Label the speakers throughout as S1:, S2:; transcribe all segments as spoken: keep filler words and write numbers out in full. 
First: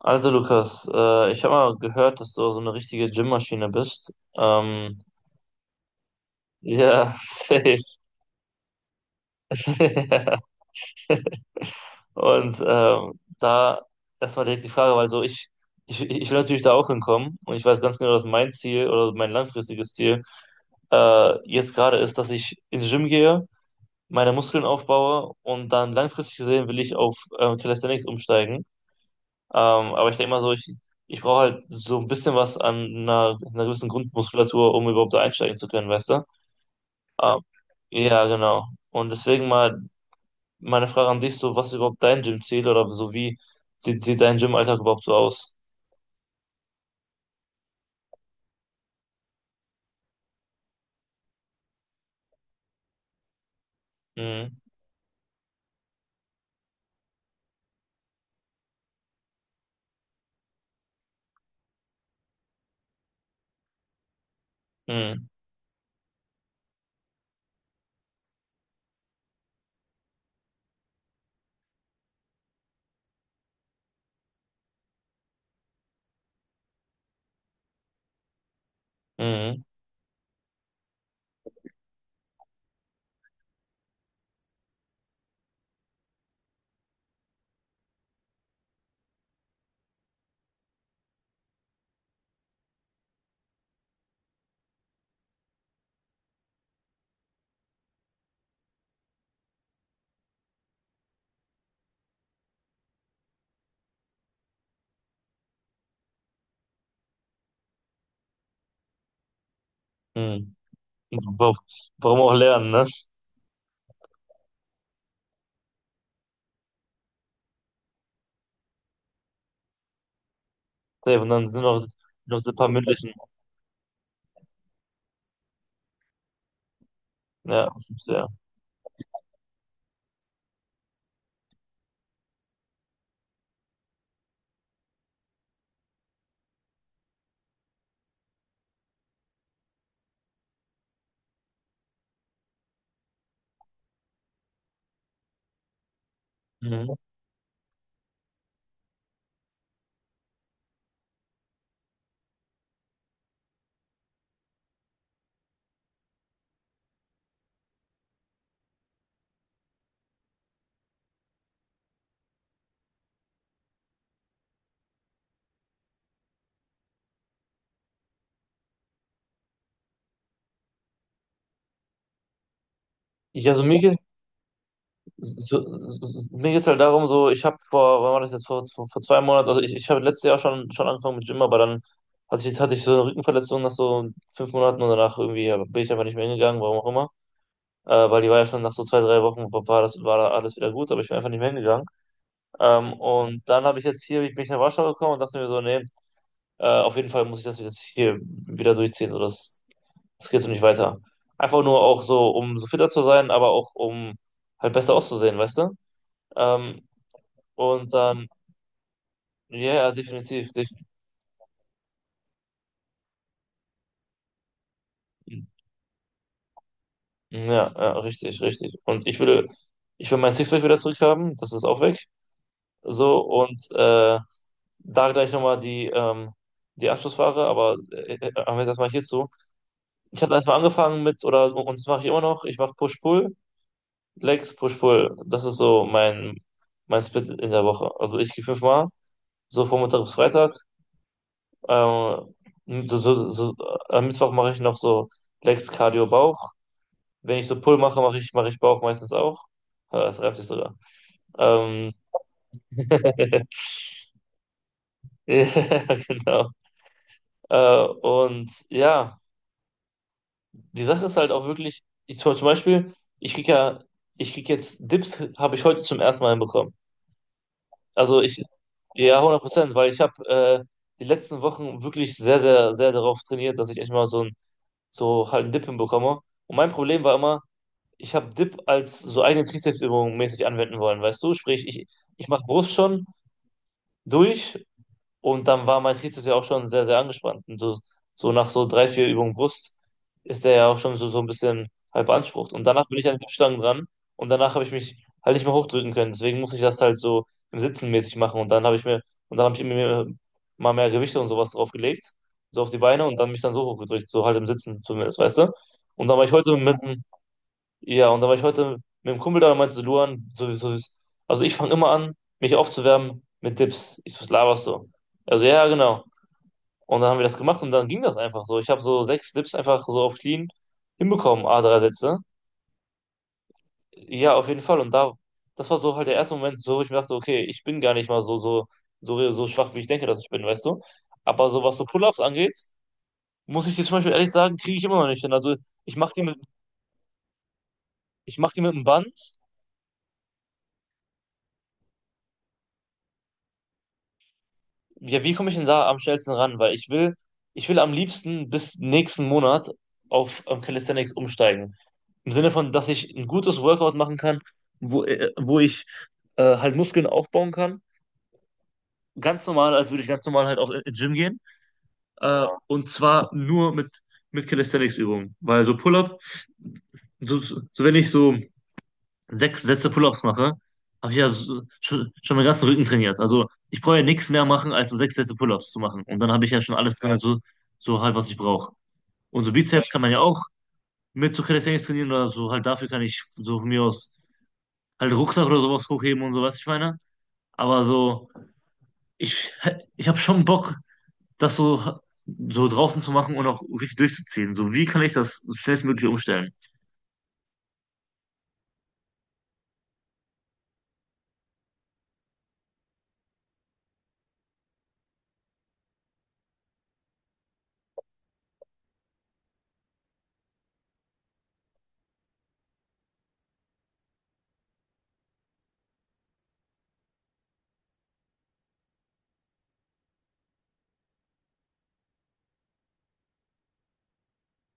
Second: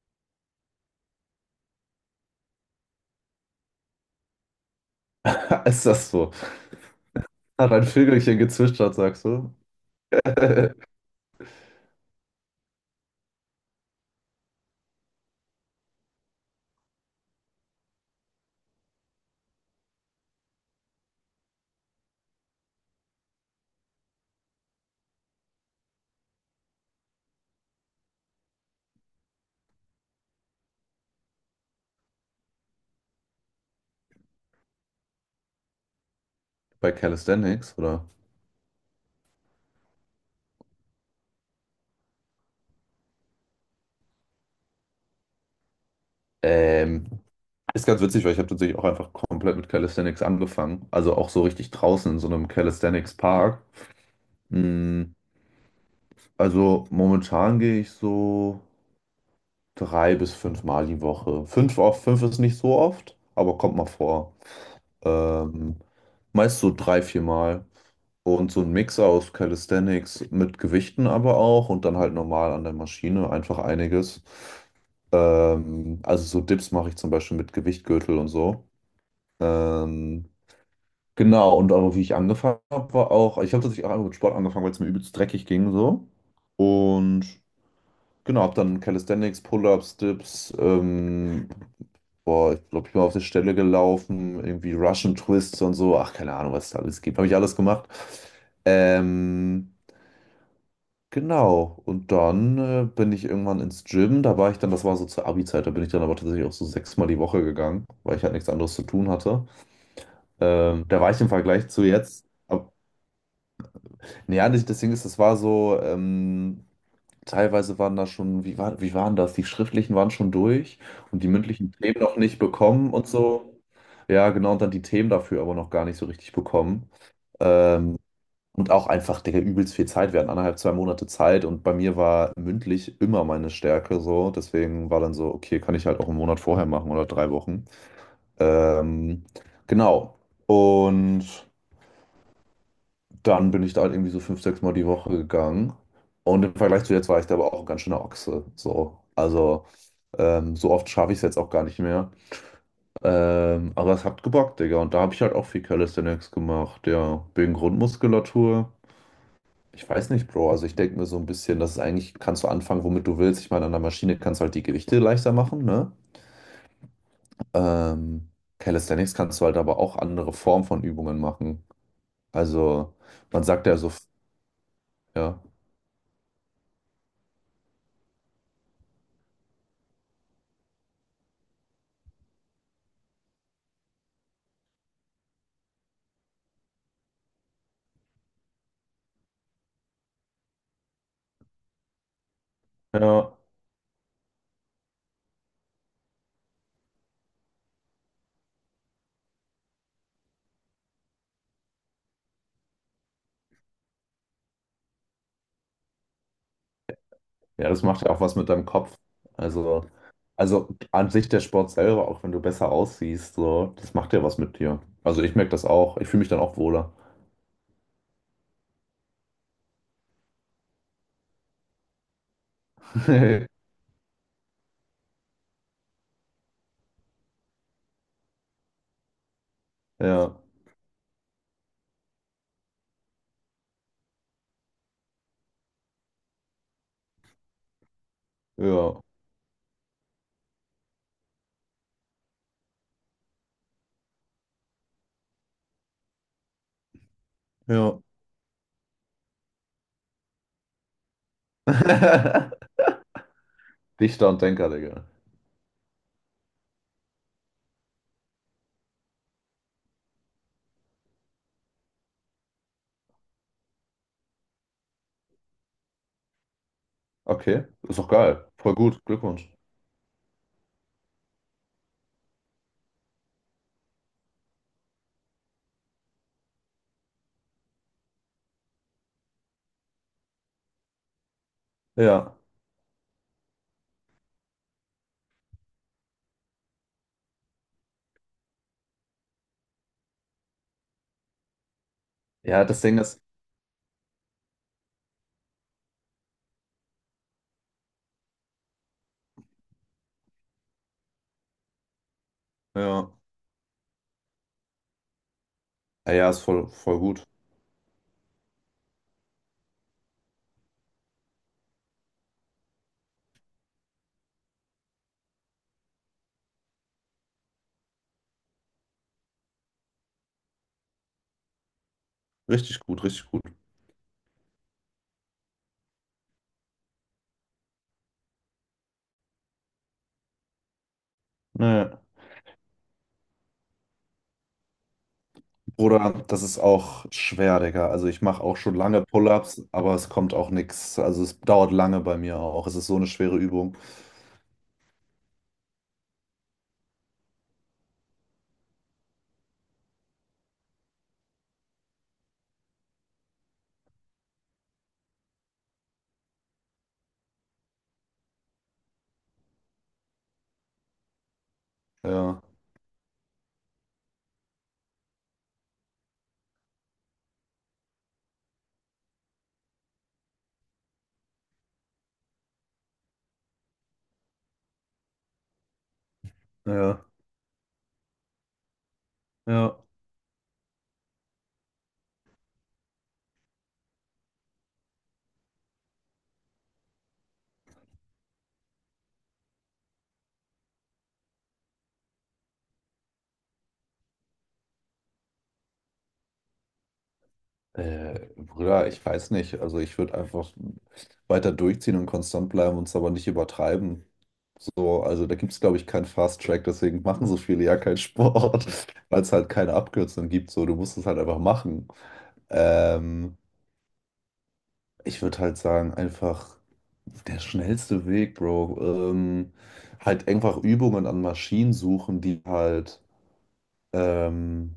S1: Also Lukas, äh, ich habe mal gehört, dass du so eine richtige Gymmaschine bist. Ähm,
S2: Ist das so?
S1: ja,
S2: Hat
S1: safe.
S2: ein Vögelchen gezwitschert, sagst du?
S1: Ja. Und ähm, da erstmal direkt die Frage, weil so ich, ich, ich will natürlich da auch hinkommen und ich weiß ganz genau, dass mein Ziel oder mein langfristiges Ziel äh, jetzt gerade ist, dass ich ins Gym gehe, meine Muskeln aufbaue und dann langfristig gesehen will ich auf ähm, Calisthenics umsteigen. Ähm, aber ich denke mal so, ich, ich brauche halt so ein bisschen was an einer, einer gewissen Grundmuskulatur, um überhaupt da einsteigen zu können, weißt du?
S2: Bei
S1: Ähm,
S2: Calisthenics,
S1: Ja,
S2: oder?
S1: ja, genau. Und deswegen mal meine Frage an dich, so was ist überhaupt dein Gym-Ziel oder so wie sieht, sieht dein Gymalltag überhaupt so aus?
S2: Ähm, Ist ganz witzig, weil ich habe tatsächlich auch einfach komplett mit Calisthenics angefangen. Also auch so richtig draußen in so einem Calisthenics-Park.
S1: Mhm,
S2: Mm, Also momentan gehe ich so drei bis fünf Mal die Woche. Fünf, auf, fünf ist nicht so oft, aber kommt mal vor.
S1: mhm,
S2: Ähm, Meist so drei, vier Mal. Und so ein Mix aus Calisthenics mit Gewichten aber auch und dann halt normal an der Maschine, einfach einiges. Ähm, also so Dips mache ich zum Beispiel mit Gewichtgürtel und so.
S1: mhm,
S2: Ähm, genau, und aber wie ich angefangen habe, war auch, ich habe tatsächlich auch einfach mit Sport angefangen, weil es mir übelst dreckig ging so. Und genau, habe dann Calisthenics, Pull-ups, Dips, ähm, boah, ich glaube, ich bin auf der Stelle gelaufen, irgendwie Russian Twists und so. Ach, keine Ahnung, was es da alles gibt. Habe ich alles gemacht. Ähm, Genau, und dann äh, bin ich irgendwann ins Gym, da war ich dann, das war so zur Abi-Zeit, da bin ich dann aber tatsächlich auch so sechsmal die Woche gegangen, weil ich halt nichts anderes zu tun hatte.
S1: mhm.
S2: Ähm, da war ich im
S1: Wa-
S2: Vergleich zu
S1: Warum
S2: jetzt,
S1: auch lernen,
S2: ab,
S1: ne?
S2: naja, das Ding ist, das war so, ähm, teilweise waren da schon, wie war, wie waren das? Die schriftlichen waren schon durch
S1: Safe.
S2: und die
S1: Und dann sind
S2: mündlichen
S1: noch,
S2: Themen noch nicht
S1: noch so ein paar
S2: bekommen und
S1: mündlichen.
S2: so. Ja, genau, und dann die Themen dafür aber noch gar nicht so richtig bekommen.
S1: Ja,
S2: Ähm,
S1: ja.
S2: Und auch einfach, Digga, übelst viel Zeit. Wir hatten anderthalb, zwei Monate Zeit und bei mir war mündlich immer meine Stärke so. Deswegen war dann so, okay, kann ich halt auch einen Monat vorher machen oder drei Wochen. Ähm, genau. Und dann bin ich da halt irgendwie so fünf, sechs Mal die Woche gegangen. Und im Vergleich zu
S1: Mhm.
S2: jetzt war ich da aber auch ein ganz schöner Ochse. So. Also, ähm, so oft schaffe ich es jetzt auch gar nicht mehr. Ähm, aber es hat gebockt, Digga. Und da habe ich halt auch viel Calisthenics gemacht. Ja, wegen Grundmuskulatur. Ich weiß nicht, Bro. Also ich denke mir so ein bisschen, dass es eigentlich, kannst du anfangen, womit du willst. Ich meine, an der Maschine kannst du halt die Gewichte leichter machen, ne? Ähm, Calisthenics kannst du halt aber auch andere Formen von Übungen machen. Also man
S1: Ich, also
S2: sagt ja so,
S1: mir
S2: ja,
S1: so, so, mir geht es halt darum, so, ich habe vor, wann war das jetzt, vor, vor, vor zwei Monaten, also ich, ich habe letztes Jahr schon, schon angefangen mit Gym, aber dann hatte ich, hatte ich so eine Rückenverletzung nach so fünf Monaten und danach irgendwie ja, bin ich einfach nicht mehr hingegangen, warum auch immer. Äh, weil die war ja schon nach so zwei, drei Wochen, war war das, war da alles wieder gut, aber ich bin einfach nicht mehr hingegangen. Ähm,
S2: ja,
S1: und dann habe ich jetzt hier, bin ich nach Warschau gekommen und dachte mir so, nee, äh, auf jeden Fall muss ich das jetzt hier wieder durchziehen, so, das, das geht so nicht weiter. Einfach nur auch so, um so fitter zu sein, aber auch um halt besser auszusehen, weißt du? Ähm,
S2: ja, das
S1: und
S2: macht ja auch
S1: dann,
S2: was mit deinem Kopf.
S1: ja,
S2: Also,
S1: ja, definitiv, def
S2: also an sich der Sport selber, auch wenn du besser aussiehst, so, das macht ja was mit dir. Also ich merke das auch. Ich fühle mich dann auch wohler.
S1: ja, ja, richtig, richtig. Und ich will, ich will mein Sixpack wieder zurückhaben, das ist auch weg. So, und äh, da gleich nochmal die, ähm, die Abschlussfrage, aber äh, äh, haben wir jetzt erstmal hierzu. Ich habe
S2: Ja,
S1: erstmal angefangen mit, oder und das mache ich immer noch, ich mache Push-Pull, Legs, Push-Pull. Das ist so mein, mein Split in der Woche. Also ich gehe fünfmal,
S2: ja,
S1: so von Montag bis Freitag. Ähm, so, so, so, am Mittwoch mache ich noch so Legs, Cardio, Bauch. Wenn ich so Pull
S2: ja.
S1: mache, mache ich, mache ich Bauch meistens auch. Ah, das reimt sich sogar. Ähm,
S2: Dichter und Denker, Digga.
S1: ja, genau. Äh, und ja, die Sache ist halt auch wirklich, ich zum zum Beispiel, ich krieg ja, ich krieg jetzt Dips, habe ich heute zum ersten Mal bekommen.
S2: Okay, ist doch
S1: Also ich,
S2: geil. Voll gut,
S1: ja, hundert
S2: Glückwunsch.
S1: Prozent, weil ich habe äh, die letzten Wochen wirklich sehr, sehr, sehr darauf trainiert, dass ich echt mal so ein, so halt einen Dip hinbekomme. Und mein Problem war immer, ich habe Dip als so eigene Trizepsübung mäßig anwenden wollen, weißt du? Sprich, ich, ich
S2: Ja.
S1: mache Brust schon, durch und dann war mein Trizeps ja auch schon sehr, sehr angespannt. Und so, so nach so drei, vier Übungen Brust ist der ja auch schon so, so ein bisschen halb beansprucht. Und
S2: Ja, das
S1: danach bin
S2: Ding
S1: ich an
S2: ist,
S1: die Stangen dran und danach habe ich mich halt nicht mehr hochdrücken können. Deswegen muss ich das halt so im Sitzen mäßig machen. Und dann habe ich mir, und dann habe ich mir mal mehr Gewichte und sowas draufgelegt, so auf die Beine
S2: ja,
S1: und dann mich dann so hochgedrückt, so halt im Sitzen zumindest, weißt du? Und
S2: ja,
S1: dann war
S2: ja,
S1: ich
S2: ist
S1: heute
S2: voll,
S1: mit,
S2: voll gut.
S1: ja, und da war ich heute mit dem Kumpel da und meinte so, Luan, sowieso, also ich fange immer an, mich aufzuwärmen mit Dips. Ich so, was laberst du? Also ja, genau. Und dann haben wir das gemacht und dann ging das einfach so. Ich habe so sechs Dips einfach so auf clean hinbekommen, a drei Sätze.
S2: Richtig gut, richtig gut.
S1: Ja, auf jeden Fall. Und da, das war so halt der erste Moment, so wo ich mir dachte, okay, ich bin gar nicht mal so, so, so, so schwach, wie ich denke, dass ich bin, weißt du? Aber so was so
S2: Naja.
S1: Pull-ups angeht, muss ich jetzt zum Beispiel ehrlich sagen, kriege ich immer noch nicht hin. Also ich mache die
S2: Bruder,
S1: mit,
S2: das ist auch schwer, Digga. Also ich
S1: ich
S2: mache
S1: mache
S2: auch
S1: die mit
S2: schon
S1: dem
S2: lange
S1: Band.
S2: Pull-ups, aber es kommt auch nichts. Also es dauert lange bei mir auch. Es ist so eine schwere Übung.
S1: Ja, wie komme ich denn da am schnellsten ran? Weil ich will, ich will am liebsten bis nächsten Monat auf ähm, Calisthenics umsteigen. Im Sinne von, dass ich ein gutes Workout machen kann, wo, äh, wo ich äh, halt Muskeln aufbauen kann. Ganz normal, als würde ich ganz normal halt auf äh, Gym gehen. Äh,
S2: Ja,
S1: Ja. Und zwar nur mit, mit Calisthenics-Übungen. Weil so Pull-up, so, so wenn ich so sechs Sätze Pull-ups mache, habe ich ja so, schon, schon meinen ganzen Rücken trainiert. Also ich brauche ja nichts mehr machen, als so sechs Sätze Pull-ups zu machen. Und dann habe ich ja schon alles
S2: ja,
S1: drin, ja, so, so halt, was ich brauche. Und so
S2: ja.
S1: Bizeps kann man ja auch mit so Calisthenics trainieren oder so halt dafür kann ich so von mir aus halt Rucksack oder sowas hochheben und so, was ich meine. Aber so, ich, ich habe schon Bock, das so, so draußen zu machen und auch richtig durchzuziehen. So, wie kann ich das schnellstmöglich umstellen?
S2: Äh, Bruder, ich weiß nicht. Also ich würde einfach weiter durchziehen und konstant bleiben und es aber nicht übertreiben. So, also da gibt es, glaube ich, keinen Fast Track, deswegen machen so viele ja keinen Sport, weil es halt keine Abkürzung gibt. So, du musst es halt einfach machen. Ähm, Ich würde halt sagen, einfach der schnellste Weg, Bro. Ähm, halt einfach Übungen an Maschinen suchen, die halt ähm,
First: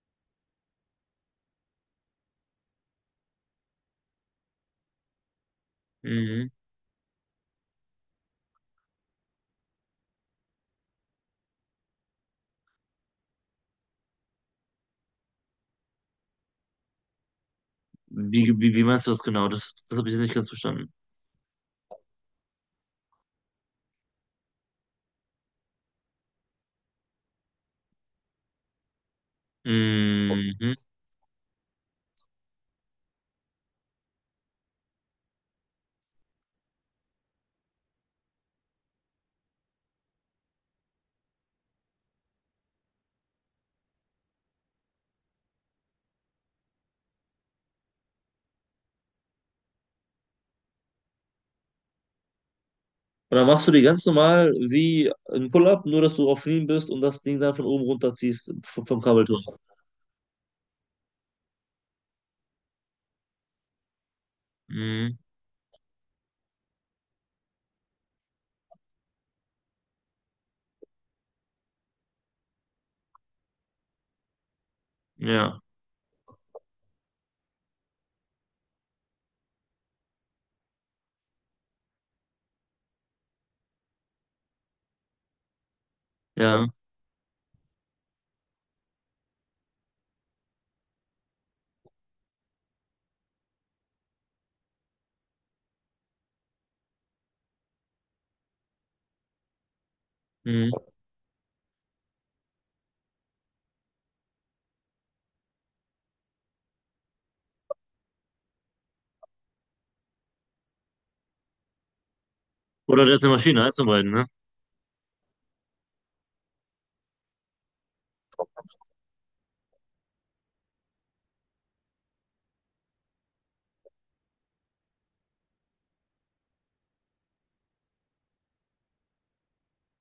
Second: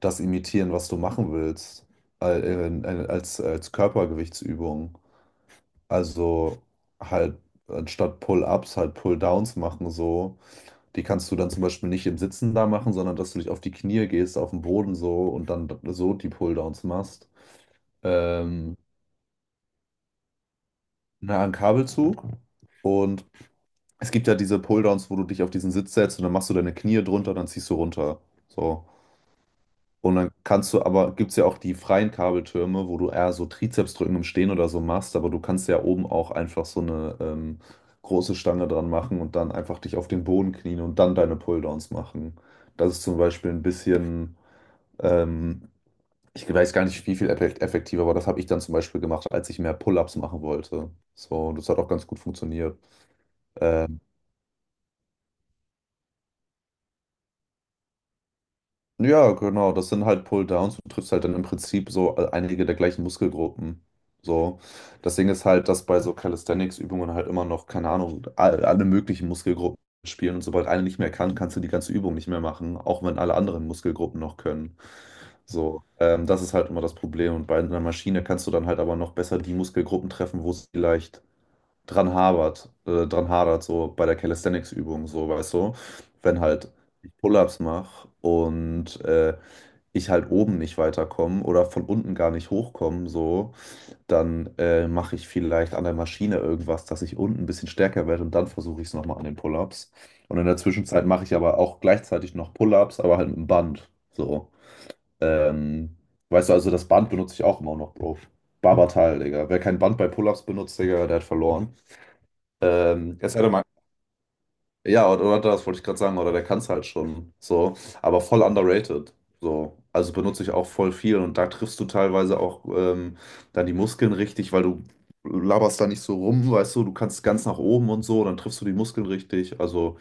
S2: das imitieren, was du machen willst, al- in- in- als, als Körpergewichtsübung.
S1: Mhm.
S2: Also halt anstatt Pull-ups halt Pull-downs machen so. Die kannst du dann zum Beispiel nicht im Sitzen da machen, sondern dass du dich auf die Knie gehst, auf den Boden so und dann so die Pull-downs machst.
S1: Wie, wie,
S2: Ähm,
S1: wie meinst du das genau? Das, das habe ich jetzt nicht ganz verstanden.
S2: na, ein Kabelzug. Und es gibt ja diese Pull-downs, wo du dich auf diesen Sitz setzt und dann machst du deine Knie drunter, dann ziehst du runter. So. Und dann kannst
S1: Mhm.
S2: du aber, gibt es ja auch die freien Kabeltürme, wo du eher so Trizepsdrücken im Stehen oder so machst, aber du kannst ja oben auch einfach so eine ähm, große Stange dran machen und dann einfach dich auf den Boden knien und dann deine Pulldowns machen. Das ist zum Beispiel ein bisschen, ähm, ich weiß gar nicht, wie viel effe- effektiver, aber das habe ich dann zum Beispiel gemacht, als ich mehr Pull-ups machen wollte. So, das hat auch ganz gut funktioniert.
S1: Und dann machst du die
S2: Ähm,
S1: ganz normal wie ein Pull-up, nur dass du auf Knien bist und das Ding dann von oben runterziehst vom, vom
S2: Ja,
S1: Kabelturm.
S2: genau, das sind halt Pull-Downs. Du triffst halt dann im Prinzip so äh, einige der gleichen Muskelgruppen. So. Das
S1: Mhm.
S2: Ding ist halt, dass bei so Calisthenics-Übungen halt immer noch, keine Ahnung, all- alle möglichen Muskelgruppen spielen und sobald eine nicht mehr kann, kannst du die ganze Übung nicht mehr machen, auch wenn alle anderen Muskelgruppen noch können.
S1: Ja,
S2: So, ähm, das ist halt immer das Problem. Und bei einer Maschine kannst du dann halt aber noch besser die Muskelgruppen treffen, wo es vielleicht dran hapert, äh, dran hadert, so bei der Calisthenics-Übung, so, weißt du, wenn
S1: ja.
S2: halt ich Pull-ups mache und äh, ich halt oben nicht weiterkomme oder von unten gar nicht hochkomme, so, dann äh, mache ich vielleicht an der Maschine irgendwas, dass ich unten ein bisschen stärker werde und dann versuche ich es nochmal an den Pull-ups. Und in der
S1: Mhm.
S2: Zwischenzeit mache ich aber auch gleichzeitig noch Pull-ups, aber halt mit dem Band, so. Ähm, Weißt du, also das Band benutze ich auch immer noch, Bro. Barbatal, Digga. Wer kein Band bei Pull-ups benutzt, Digga, der hat verloren.
S1: Oder das
S2: Ähm,
S1: ist eine
S2: Jetzt hätte man,
S1: Maschine, eins von beiden, ne?
S2: ja, oder, oder das wollte ich gerade sagen, oder der kann es halt schon so, aber voll underrated. So. Also benutze ich auch voll viel und da triffst du teilweise auch ähm, dann die Muskeln richtig, weil du laberst da nicht so rum, weißt du, du kannst ganz nach oben und so, dann triffst du die Muskeln richtig. Also,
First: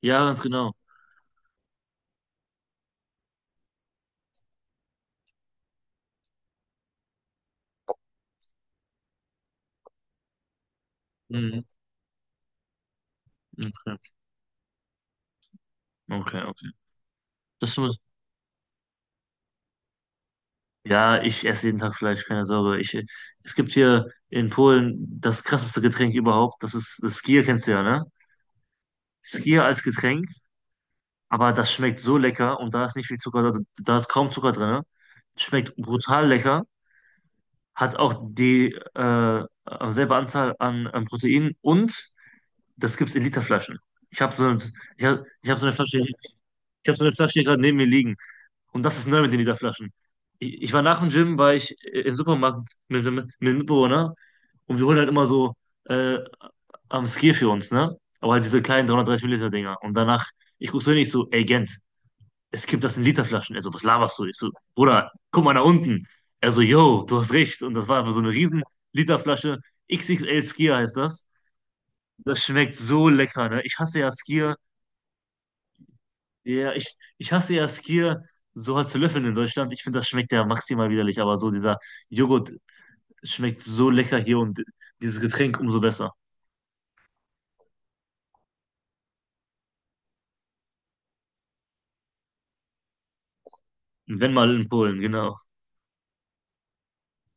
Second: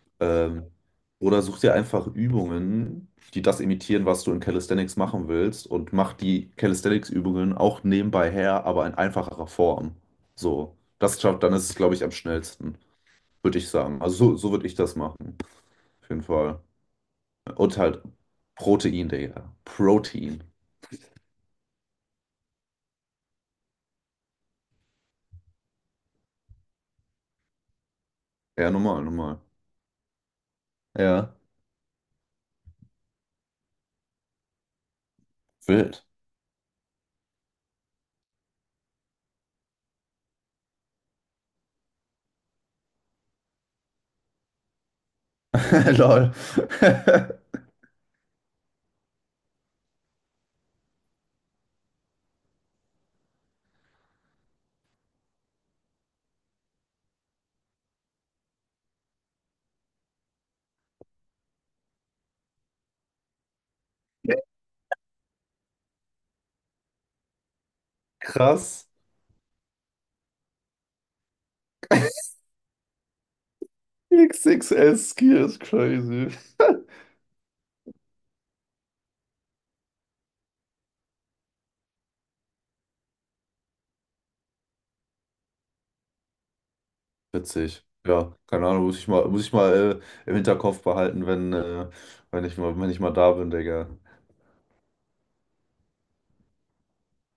S1: Ja, ganz
S2: ähm,
S1: genau.
S2: oder such dir einfach Übungen, die das imitieren, was du in Calisthenics machen willst und mach die Calisthenics-Übungen auch nebenbei her, aber in einfacherer Form. So. Das schafft, dann
S1: Mhm.
S2: ist es, glaube ich, am schnellsten würde ich sagen.
S1: Okay,
S2: Also so, so würde ich das machen. Auf jeden
S1: okay,
S2: Fall.
S1: okay. Das
S2: Und
S1: muss.
S2: halt Protein, Digga. Protein.
S1: Ja, ich esse jeden Tag Fleisch, keine Sorge. Ich, äh, es gibt hier in Polen das krasseste Getränk überhaupt. Das ist das Skier, kennst du ja, ne?
S2: Ja, normal, normal.
S1: Skier als Getränk,
S2: Ja,
S1: aber das schmeckt so lecker und da ist nicht viel Zucker, da, da ist kaum Zucker drin. Schmeckt
S2: wild.
S1: brutal lecker. Hat auch die äh, äh, selbe Anzahl an, an Protein und das gibt's in Literflaschen. Ich habe so, ein- ich hab, ich hab so eine Flasche, hier-
S2: Lol.
S1: ich habe so eine Flasche hier gerade neben mir liegen und das ist neu mit den Literflaschen. Ich, ich war nach dem Gym, war ich äh, im Supermarkt mit mit- mit einem Mitbewohner und wir holen halt immer so äh, am Skier für uns, ne? Aber halt diese kleinen dreihundertdreißig Milliliter Dinger und danach ich guck so hin, ich so, ey Gent, es gibt das in Literflaschen. Er so, was laberst du? Ich so, Bruder, guck mal nach unten. Er so, yo, du hast recht. Und das war einfach so eine riesen
S2: Krass.
S1: Literflasche. X X L Skier heißt das. Das schmeckt so lecker, ne? Ich hasse ja Skier.
S2: X X S Skier ist crazy.
S1: Ja, ich, ich hasse ja Skier so halt zu löffeln in Deutschland. Ich finde, das schmeckt ja maximal widerlich, aber so dieser Joghurt schmeckt so lecker hier und dieses Getränk umso besser.
S2: Witzig. Ja, keine Ahnung, muss ich mal, muss ich mal äh, im Hinterkopf behalten, wenn, äh, wenn ich mal, wenn ich mal da bin, Digga.
S1: Wenn mal in Polen, genau.